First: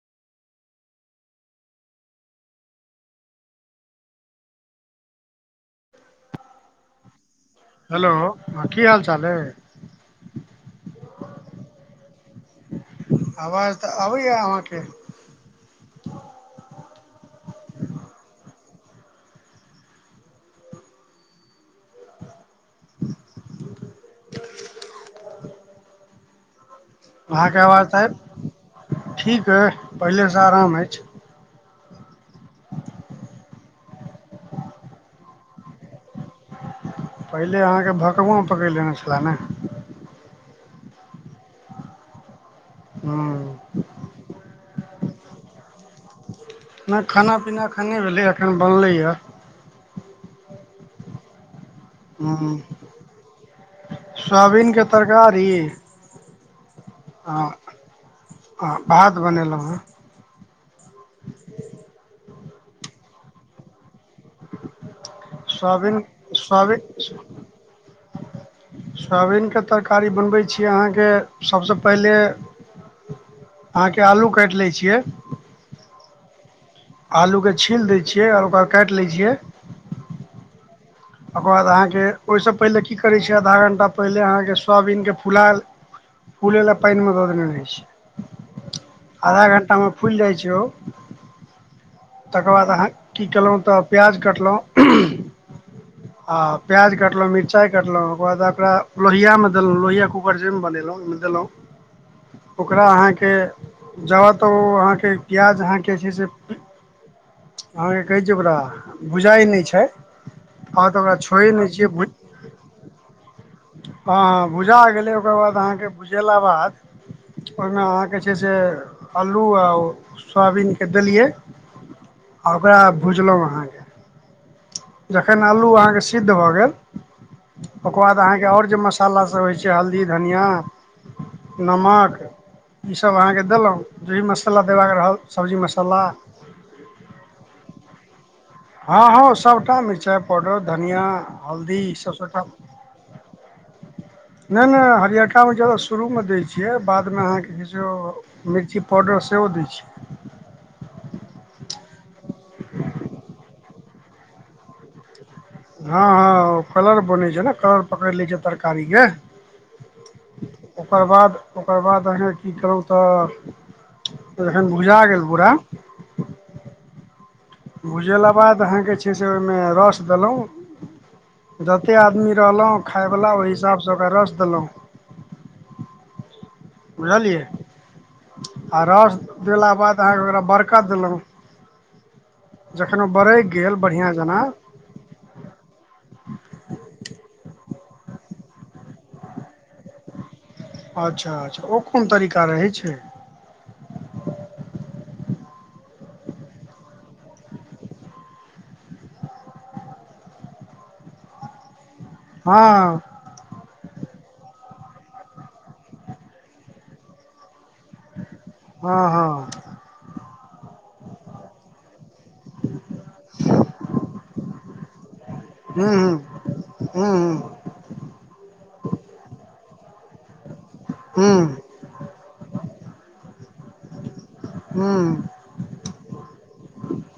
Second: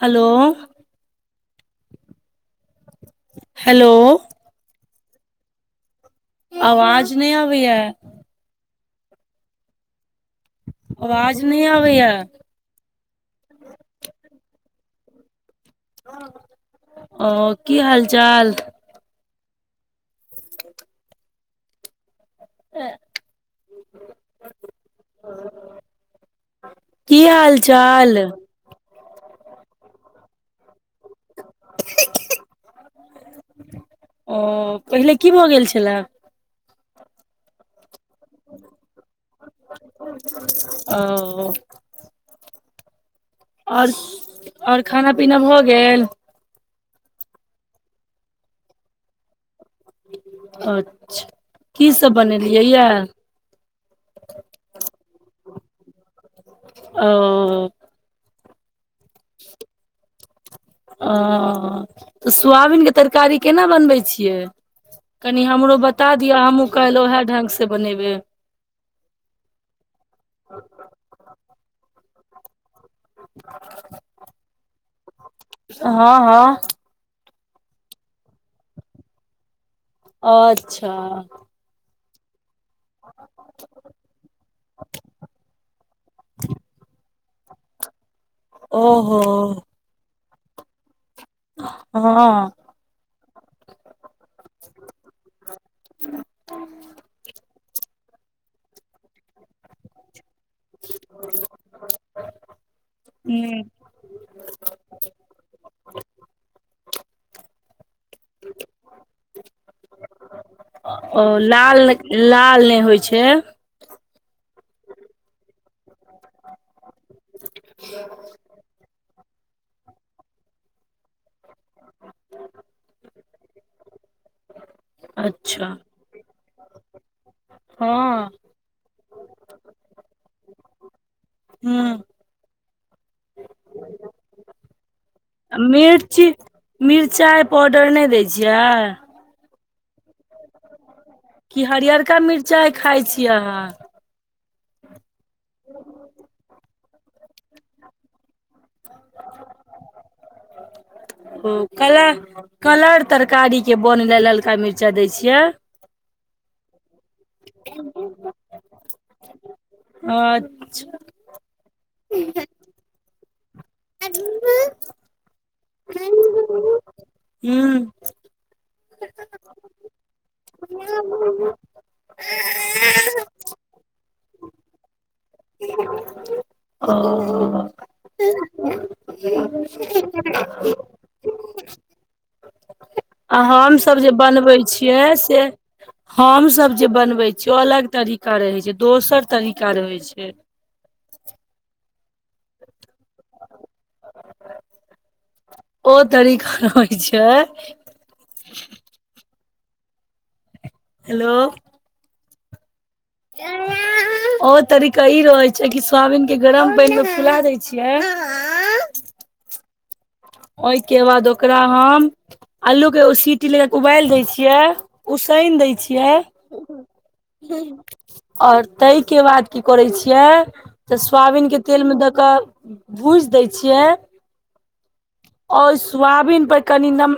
हलो [inaudible] hello आवाज नै आबैया। हेलो, हं की हालचाल अइ। अवाज नै आबैया। आवाज त आबैया अहाँके। ओ की हाल चाल? आ की अहाँके हाल आवाज त चाल आब ठीक अइ पहिलेसं आराम अछि। [unintelligible] ओ पहिले की भ गेल छला? पहिले अहाँके भकौंआ पकरि लेने छला ने [unintelligible] ओ हं आओर खाना पीना भ गेल? नै खाना पीना एखनि नै भेलै, एखन बनलैए। अच्छा की सब बनेलियै ए? सोआबीनके तरकारी ओ [inaudible] आ आ भात बनेलौं हें। [inaudible] ओ त सोआबीनके तरकारी केना बनबै छियै? कनी हमरो सोयाबीन बता दिअ, हमहुँ कालि वैह ढंग से बनेबै। सोआबीनके तरकारी बनबै छिअइ अहाँके सबसं पहिले [inaudible] अहाँके आलू काटि लै छियै। से हं- हं आलूके छील दै छियै आ ओकरा काटि लै छियै। अच्छा ओकर बाद अहाँके, ओइसं पहिले की करै छिअइ आधा घंटा पहिले अहाँके सोआबीनके फुला फूलै ले पानि मे द देने रहै छिअइ, ओहो आधा घंटामे फुलि जाइ छै ओ हँ तकर बाद अहाँ की केलौ त प्याज कटलौ। आ प्याज कटलौं, मिरचाइ कटलौं। ओकर बाद अकरा लोहियामे देलौं लोहिया ऊप पर जैमे बनेलौं ओइमे देलौं, ओकरा अहाँके जाबत ओ अहाँके प्याज अहाँके छै से अहाँकेँ कहै छै ओकरा, भुझाइ नै छै, अहाँके ओकरा ओ छोरैए नै लाल छियै भु लाल नै होइ छै। हँ भुजा गेलै ओकर बाद अहाँके भुजेला बाद ओइमे अहाँके छै से अल्लू आ ओ सोआबीनके देलियै, आ ओकरा भुजलौं अहाँके जखन अच्छा आलू अहाँके सिद्ध भ गेल ओकर बाद हँ अहाँके आओर जे मसल्ला सब होइ छै हल्दी धनियां ह नमक ईसभ अहाँके देलहुँ, जेहि मसाला देबाक रहल। सब्जी मसाला मिर्ची मिरचाई पाउडर नहि दै छियै? हँ, हँ, सभटा मिरचाइ पाउडर धनिया की हल्दी ईसभ हरियरका सभटा मिरचाइ खाइ छियै, अहाँ? नहि -नहि हरियरका शुरू मे दैत छियै, बादमे अहाँके कहै छै। मिर्ची पाउडर सेहो दै छियै। ओ कल कलर तरकारी के बन ले ललका मिर्चाई दै छियै। हँ, हँ, ओ कलर बनै छै ने, कलर पकड़ि लैत छै तरकारीके अच्छा! ओकर बाद ओकर बाद अहाँ की कहुँ तऽ, जखन भुजा गेल पुरा ख [inaudible] भुजेला के बाद अहाँके छै से, ओहिमे रस देलहुँ। जतेक आदमी रहलहुँ खायवला, ओहि हिसाबसँ ओकरा रस देलहुँ। ओ बुझलियै [unintelligible] आ रस देला बाद, अहाँके ओकरा बरक देलहुँ जखन ब आ हमसभ जे बनबै छियै से हम सब जे बनवे छीय, ओ अलग तरीका रहे छै, दोसर तरीका रहे छै। अच्छा! अच्छा! ओ कोन तरीका रहै छै? ओ तरीका रहइ छै। हेलो! हँ। आ [inaudible] ओ तरीका ई रहैत छै कि, सोयाबीन के गरम पानि मे फुला दै छियै। [unintelligible] हँ, हँ। ओहिके बाद ओकरा हम आलू के सीटी लगा के उबाल देय छियै, उसनि देय छियै। हुं, हुं। और ताहिके बाद की करैत छियै? तऽ सोयाबीन हूँ के तेल मे दऽ कऽ भूजि दै छियै। हँ। ओ सोयाबीन पर कनि नम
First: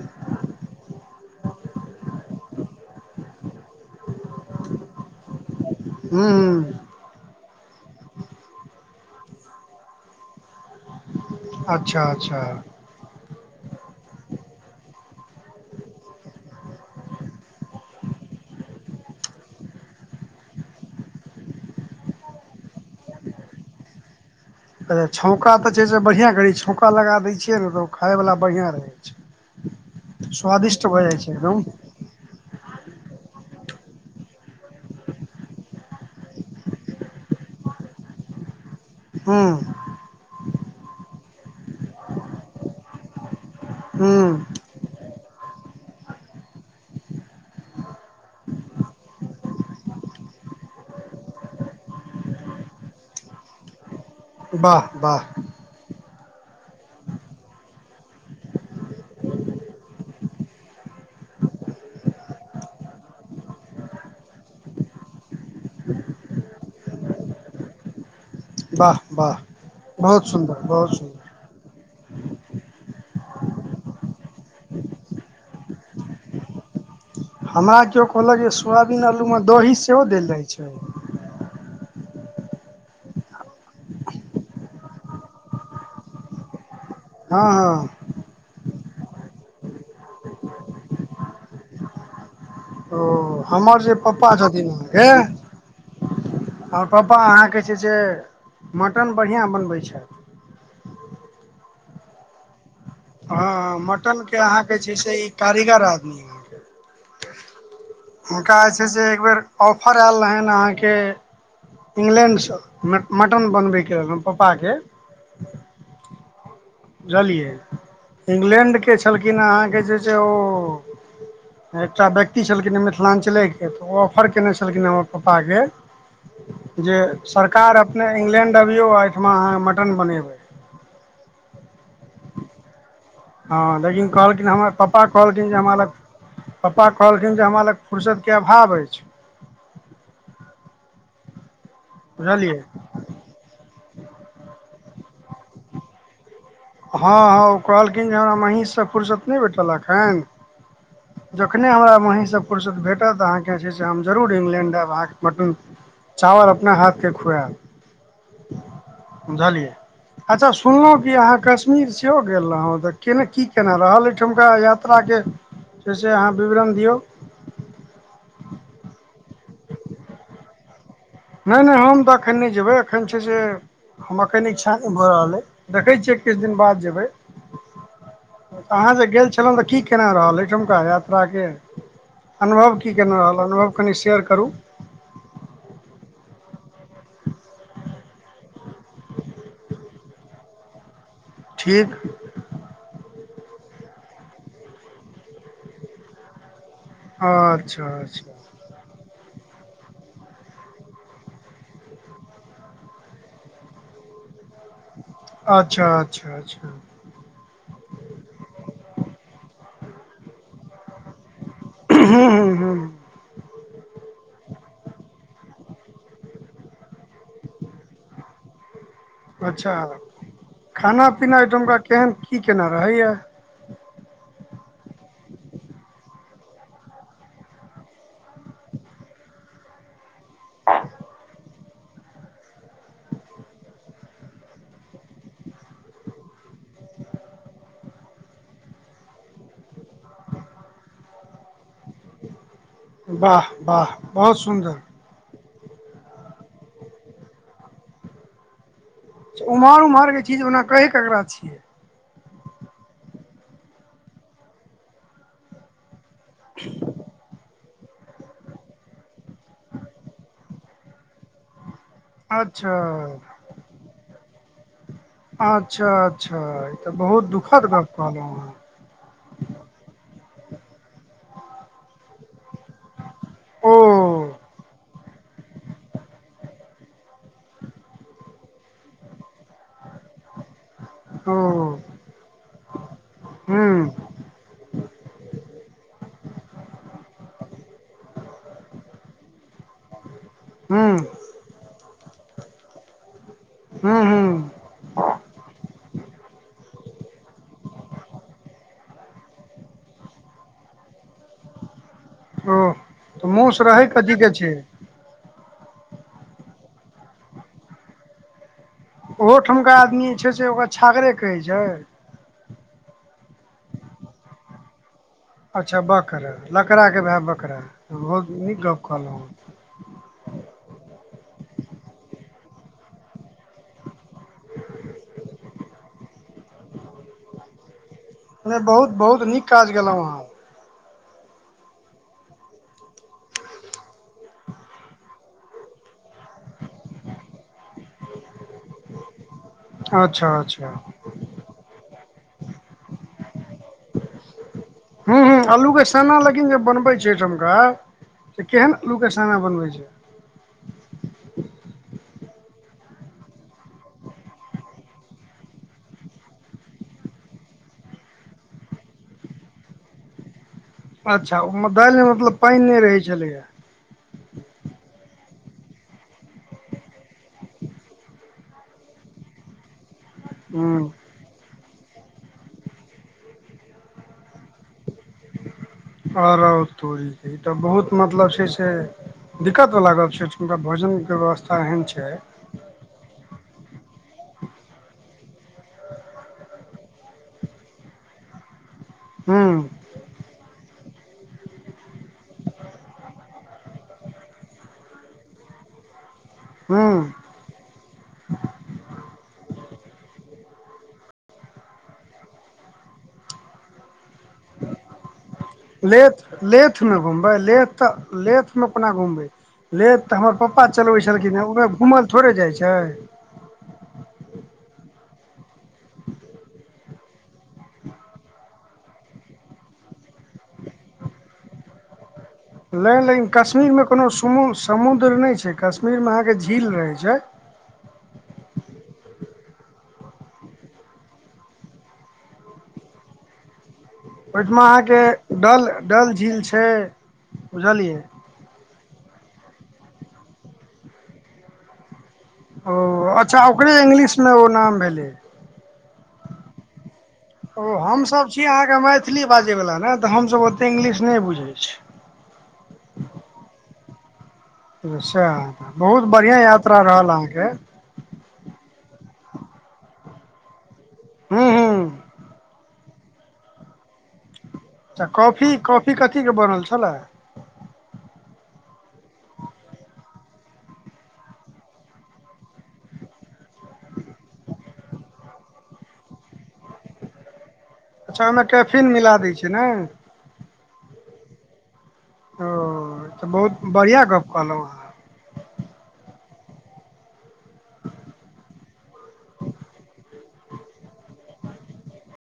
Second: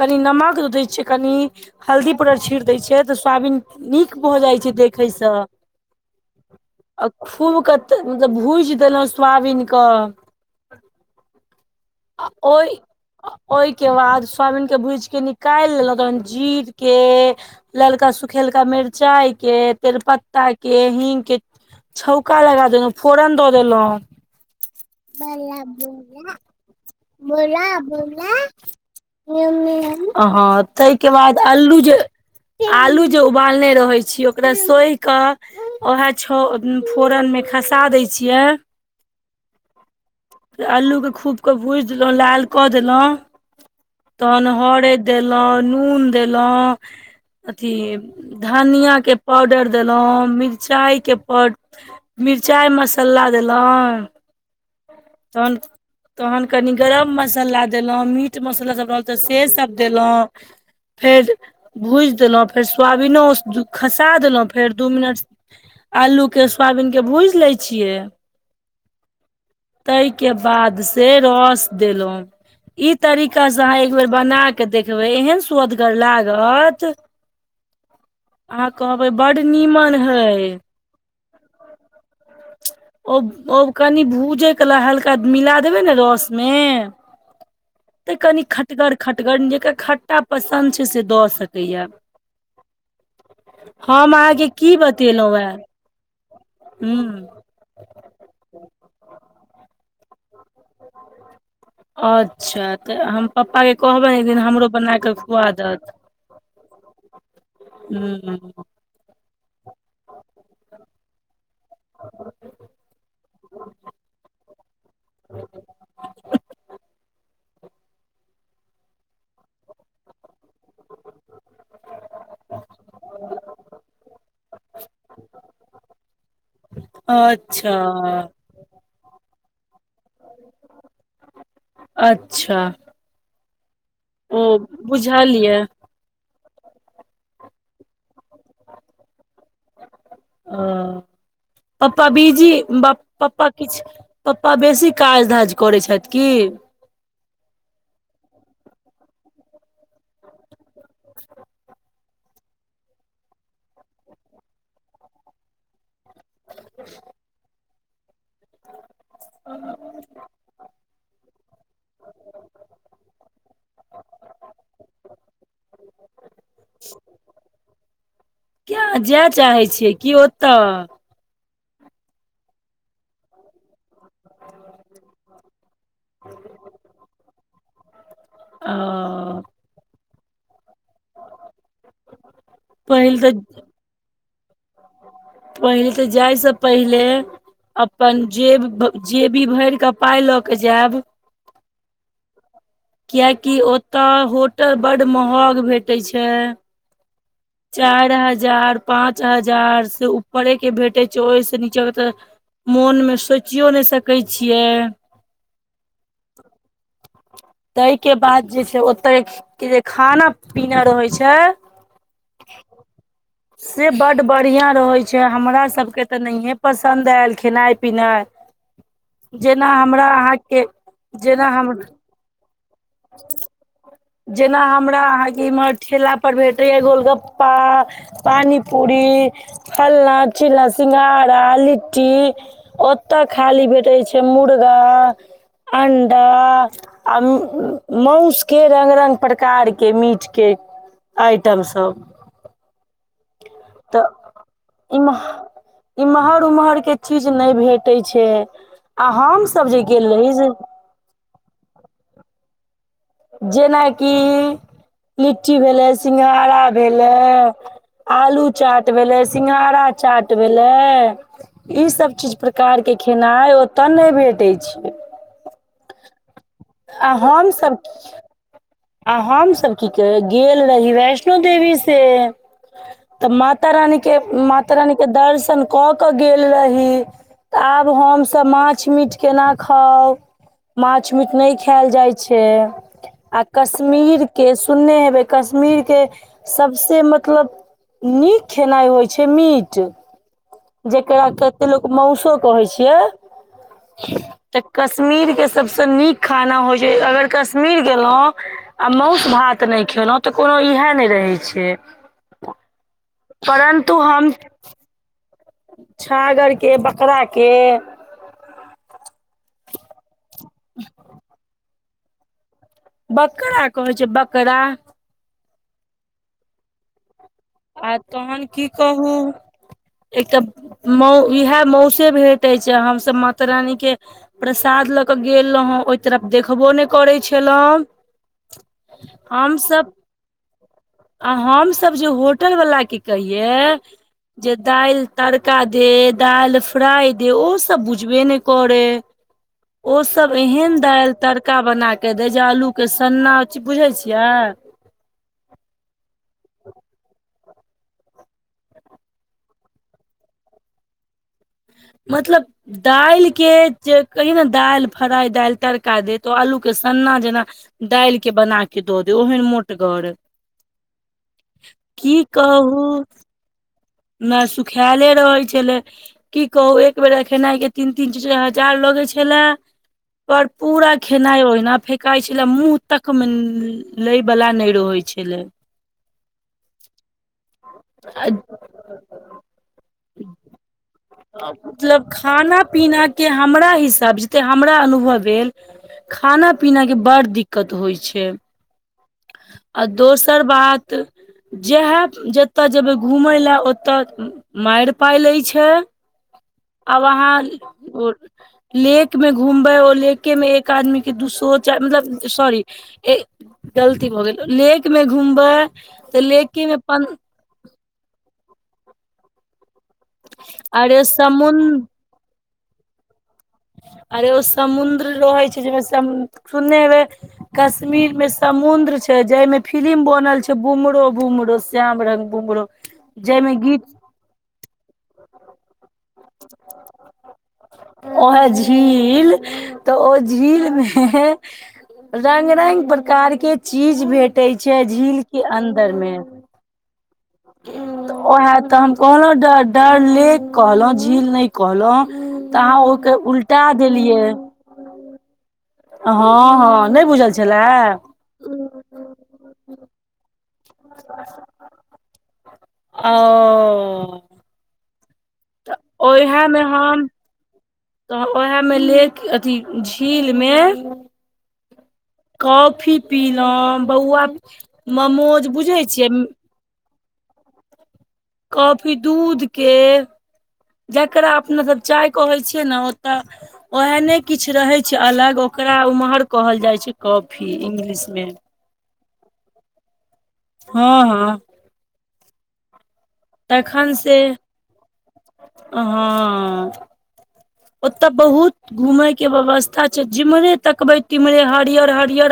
कनि नमक दै छैिय, कनि हल्दी पाउडर छीट दैत छियै तऽ, सोयाबीन नीक भऽ जाइत छै देखैसँ। ह ह। आ खूब के मतलब भुज देलहुं सोाबीन के। अच्छा! अच्छा ओइ ओहिके बाद स्वामीन के भूजि के निकालि लेलउ तखन जीर के ललका सुखेलका मिर्चाई के तेर प त्ता के हींग के छौका लगा देलहुँ, फोरन दऽ देलहुँ। अच्छा! छौका बोला तऽ छै से बढ़िआँ करै छै, छौका लगा दैत छियै ने तऽ, ओ खायवला बढ़िआँ रहै छै। ह स्वादिष्ट भऽ ताहिके जाइ छै बाद एकदम अल्लू जे [unintelligible] आलू जे उबालने रहै छीय ओकरा सोहि क उएह छ फोरनमे खसा दैत छियै। हू। अल्लूके खूब क भूजि देलौं, लाल कऽ देलौं। हूँ तऽहन हरैद देलौं, नून देलौं। अथी धनिया के पाउडर देलौं, मिरचाइ के पाउड मिरचाइ मस्सला देलौं। बाह-बाह। तहन कनि गरम मस्सला देलौं, मीट मस्सला सभ रहल तऽ से सभ देलौं। फेर भुजि देलौं, फेर सुवाबीनो खसा देलौं, फेर दू मिनट अल्लू के सुवाबीन के भुइज लै छियै। वाह वाह तई बहुत के सुन्दर बाद बहुत से सुन्दर रऽस देलौं। ई तरीका स अहाँ एक बेर बना क देखबै एहन स्वदगर लागत हमरा कियो कहलक जे अहाँ सुवाबिन कहबै आलू बड मे दऽही नीमन सेहो देल जाइ हय छैय। ओ-ओ कनि भूजै कला हल्का मिला देबै ने रऽस में हँ-हँ। तऽ कनी खटगर खटगर जकर खट्टा पसन्द छै से दऽ सकैए। ओ हमर जे पप्पा अहाँके छथिन की अहाँके, बतेलहुँ हे अहा पप्पा हूँ अहाँके जे छै, मटन बढ़िआँ बनबै छैय। अच्छा तऽ हम पप्पा के हँ कहबैन, एक मटनके दिन हमरो अहाँके छै बना से कऽ ई खुआ कारीगर दौथ। आदमी अहाँके। हुनका अछ से एक बेर ऑफर ऐल रहन आँह के इंग्लैण्ड सँ मट्-मटन बनबै के पापाके। [inaudible] एलियै इंग्लैंड के छलखिन आहां के जे ओ एकटा व्यक्ति छलखिन हेँ मिथिलाञ्चलेके तऽ ओ ऑफर केने छलखिने हमर पप्पाके जे सरकार अपने अच्छा इंग्लैंड अबियौ ओई ठमा अहाँ मटन बनेबै। अच्छा। हँ लेकिन कहलखिन ओ हमर पप्पा बुझल कहलखिन जे ये हमरा लग पप्पा कहलखिन जे हमरा लग फुुरसत के अभाव अछि। अऽ, पप्पा बीजी बुझलियै बप पप्पा किछु, पप्पा बेसी काज धाज करैत छथि की? हँ-हँ, ओ कहलखिन जे हमरा महीष सँ फुुरसत नहि भेटलखन अखन। ह जखने हमरा महीसँ फुरसत भेटत अहाँकेँ छै से हम जरूर इंग्लैण्ड आयब अहाँके मटन चावल अपना हाथ के खुएब। बुझलियै? अच्छा सुनलौं कि अहाँ कश्मीर सेहो गेल रहौं, तऽ केना की केना रहल ओई ठमका यात्रा के? से से अहाँ विवरण दियौ। किया अहॉं जाय चाहे छियै की ओतऽ? नैय नैय हम तऽ एखन नहि जेबै एखन छै से हमर खैन इच्छा नैय भऽ रहल अइ, देखै छियै किछु दिन बाद जेबै। अहाँ जे गेल अ छलौं तऽ की केना रहल ओईठमका यात्राके? अनुभव की पहिल केना तऽ रहल? अनुभव कनि शेयर करू। पहिल तऽ जाइसँ पहिले अपन जेब जेबी भरि कऽ पाइ लऽ कऽ जायब। ठीक। कियेकि ओत होटल बड महग भेटे छै। और चाइर हजार, पाँच हजार से ऊपरे के भेटे छै ओइस निचाँ के ते मोन में सोइचियो ने सकै छियै अच्छा-अच्छा-अच्छा तै के बाद जे छै ओत्तय कि जे खाना पीना रहे छै। हूं- हूं-हूं्हूं से बड बढ़िया रहै छै, हमरा सबके त नैंहें पसन्द एल खेनाय- पिनाय। [unintelligible] अच्छा, खाना-पीना ऐ जेना हम ठमका केहन की-केना रहैये? जेना हमरा अहाँके इमहर ठेला पर भेटैये गोलगप्पा पानीपूरी, फलना-चिलना, सिंघाारा, लि ट्टी ओत्त खाली भेटै छै मुर्गा, चि अण्डा आ म् मौस के रंग-रंग प्रकार के मीट के आइटम सब। बाह-बाह तऽ बहुत-सुन्दर। इम्ह इम्हर-उम्हर के चीज नै भेटै छै। आ हम सब उम्हर जे गेल उम्हर के रही चीज से ओना कहै ककरा छियै? जेनाकि लिट्टी भेलै, सिंघारा भेलै आलू चाट भेलै, सिंघारा चाट भेलै ई सब किछ अच्छा प्रकार के खेनाय ओतऽ नै भेटै छै। आच्छा-अच्छा इ तऽ आ बहुत दुखद हमसभ गप कहलौं आँ आ हम सब की कैह, गेल रही वैष्णो देवी से तऽ माता रानी के- ओ माता रानी के दर्शन कऽ केऽ गेल रही। तऽ आब हम सब माछ-मीट केना खाउ? माछ-मीट नै ओ खेल जाइ छै आ हूँ कश्मीर के सुनने हेबै कश्मीर के सबसे मतलब नीक खेनाय होइ छै मीट। हूँ जेकरा कते लोक मौसो कहै छियै। हूँ हूँ त कश्मीरके सबसे नीक खाना होइ छै, अगर कश्मीर गेलौं आ मौस-भात नै खेलौं तऽ कोनो इहे नै रहै छै। ओ, तऽ मौस रहै परन्तु कथीे के छै? छागरके, बकराके ओहो ठमका आदमी छै से ओकरा छागरे कहै छै? बकरा कहै छै बकरा। अछा बकरा, लकड़ा के भे बकरा, आ बहुत तहन नीक की गप कहू कहलौंए। एकटा मौ इहे मौसे भेटै छै आ हम सब माता रानी के प्रसाद लऽ कऽ गेल रहौं, ओइ तरफ देखबो नै करै छलौं नै बहुत-बहुत नीक काज गेलौं अहाँ। आ हम सब जे होटल वला के कहियै जे दाइल तड़का दे, दाइल फ्राइ दे ओ सब बुझबे ने करै। ओ सब अच्छा अच्छा एहेन दाइल तर का बना के दै छै आलू के सन्ना चि बुझै छियै? हूँ, हँ, आलू के सना लेकिन जे बनबै छै, कनि। ओकर से केहन आलू के साना बनबै छियै? मतलब दालिक के जे, कहियो ने दालि फ्राइ, दालि तड़का देतो आलू के सन्ना जेना दालि के बना के दऽ दे, ओहन मोटगर। अच्छा! ओ दालि मे की मतलब पानि नहि कहू रहे छलै हे। ने सुखायले रहै छलै। की कहू एक बेर ए खेनाइ के, तीन- तीन चार- चार हजार लगे छले, पर हूँ पूरा खेनाइ ओहिना फेकई छलै, मुँह तक मे लय वलाा नहि रहै छलै। आरो तोरी के, ई तऽ बहुत मतलब छै, से दिक्कत बला गप छै, अइ ठुनका भोजन! मतलब खाना- पीना। के हमरा हिसाब जते हमरा अनुभव भेल, खाना- पीना के बड़ दिक्क दिक्कत होइ छै। हू। आ दोसर बात! जेह जतय जेबै घूमय लए, ओतय मारि पाय लैत छै। हूँ आब अहाँ लेेक में घूमबै, ओ लेके में एक आदमी के, दू सो चार मतलब सॉरी। गलती भऽ गेल नेक में घुमबै। लेथ, तऽ लेके लेथ मे पन घुमबै, लेथ तऽ लेथ मे कोना घुमबै, लेथ तऽ हमर पप्पा अरे चलबै छलखिन ह, समुद्र ओ घूमल थोड़े जाइ छै। आर एगो समुद्र रहै छै, जाहिमे सुनने हेबै कश्मीर में समुंद्र छै, जहिमें फिलिम बनल छै, बुमरो -बुमरो श्याम रंग बुमरो नहि-नहि, जाहिमे कश्मीरमे गीत कोनो समुद्र नहि छै, कश्मीरमे अहाँके झील रहै छै। ओहे झील, तऽ ओ झील मे रंग- रंग प्रकार के चीज भेटे ओहिठमा छै, झील के अन्दर मे। से बुझलियै। उए हए तऽ हम कहलहुँ, ड डर लेक कहलहुँ झील नहि कहलहुँ। तऽ ओ अहाँ ओहिके अच्छा उलटा ओकरे देलियै। इंग्लिशमे ओ नाम भेलै। हँ, हँ। नै बुझल ओ, छलए हमसभ छी अहाँके मैथिली बाजैवला ने, तऽ हमसभ ओतेक इंग्लिश नहि बुझैत छी। ओ। बहुत बढ़िया ओहे मे यात्रा हम रहल अहाँके। तऽ ओएह मे लेक, अथी झील मे हू हू। कॉफी पिलहुॅँ, बौआ मोमोज बुझै छियै? फरल छलै। काफी दूध के। जकरा अपना सब चाय कहै छियै ने, ओतऽ ओहे ने किछु रहे छै अलग, ओकरा उम्हर कहल जाय छै, कॉफी इंगलिश अच्छा! ओहिमे टैफिन मिला दै छै ने? हँ, हँ। ओ तऽ बहुत तखन बढ़िआँ से, गप्प कहलहुँ अहाँ हँ। ओत बहुत घूमैके व्यवस्था छै। जिम्हरे तकबै तिम्हरे हरियर हरियर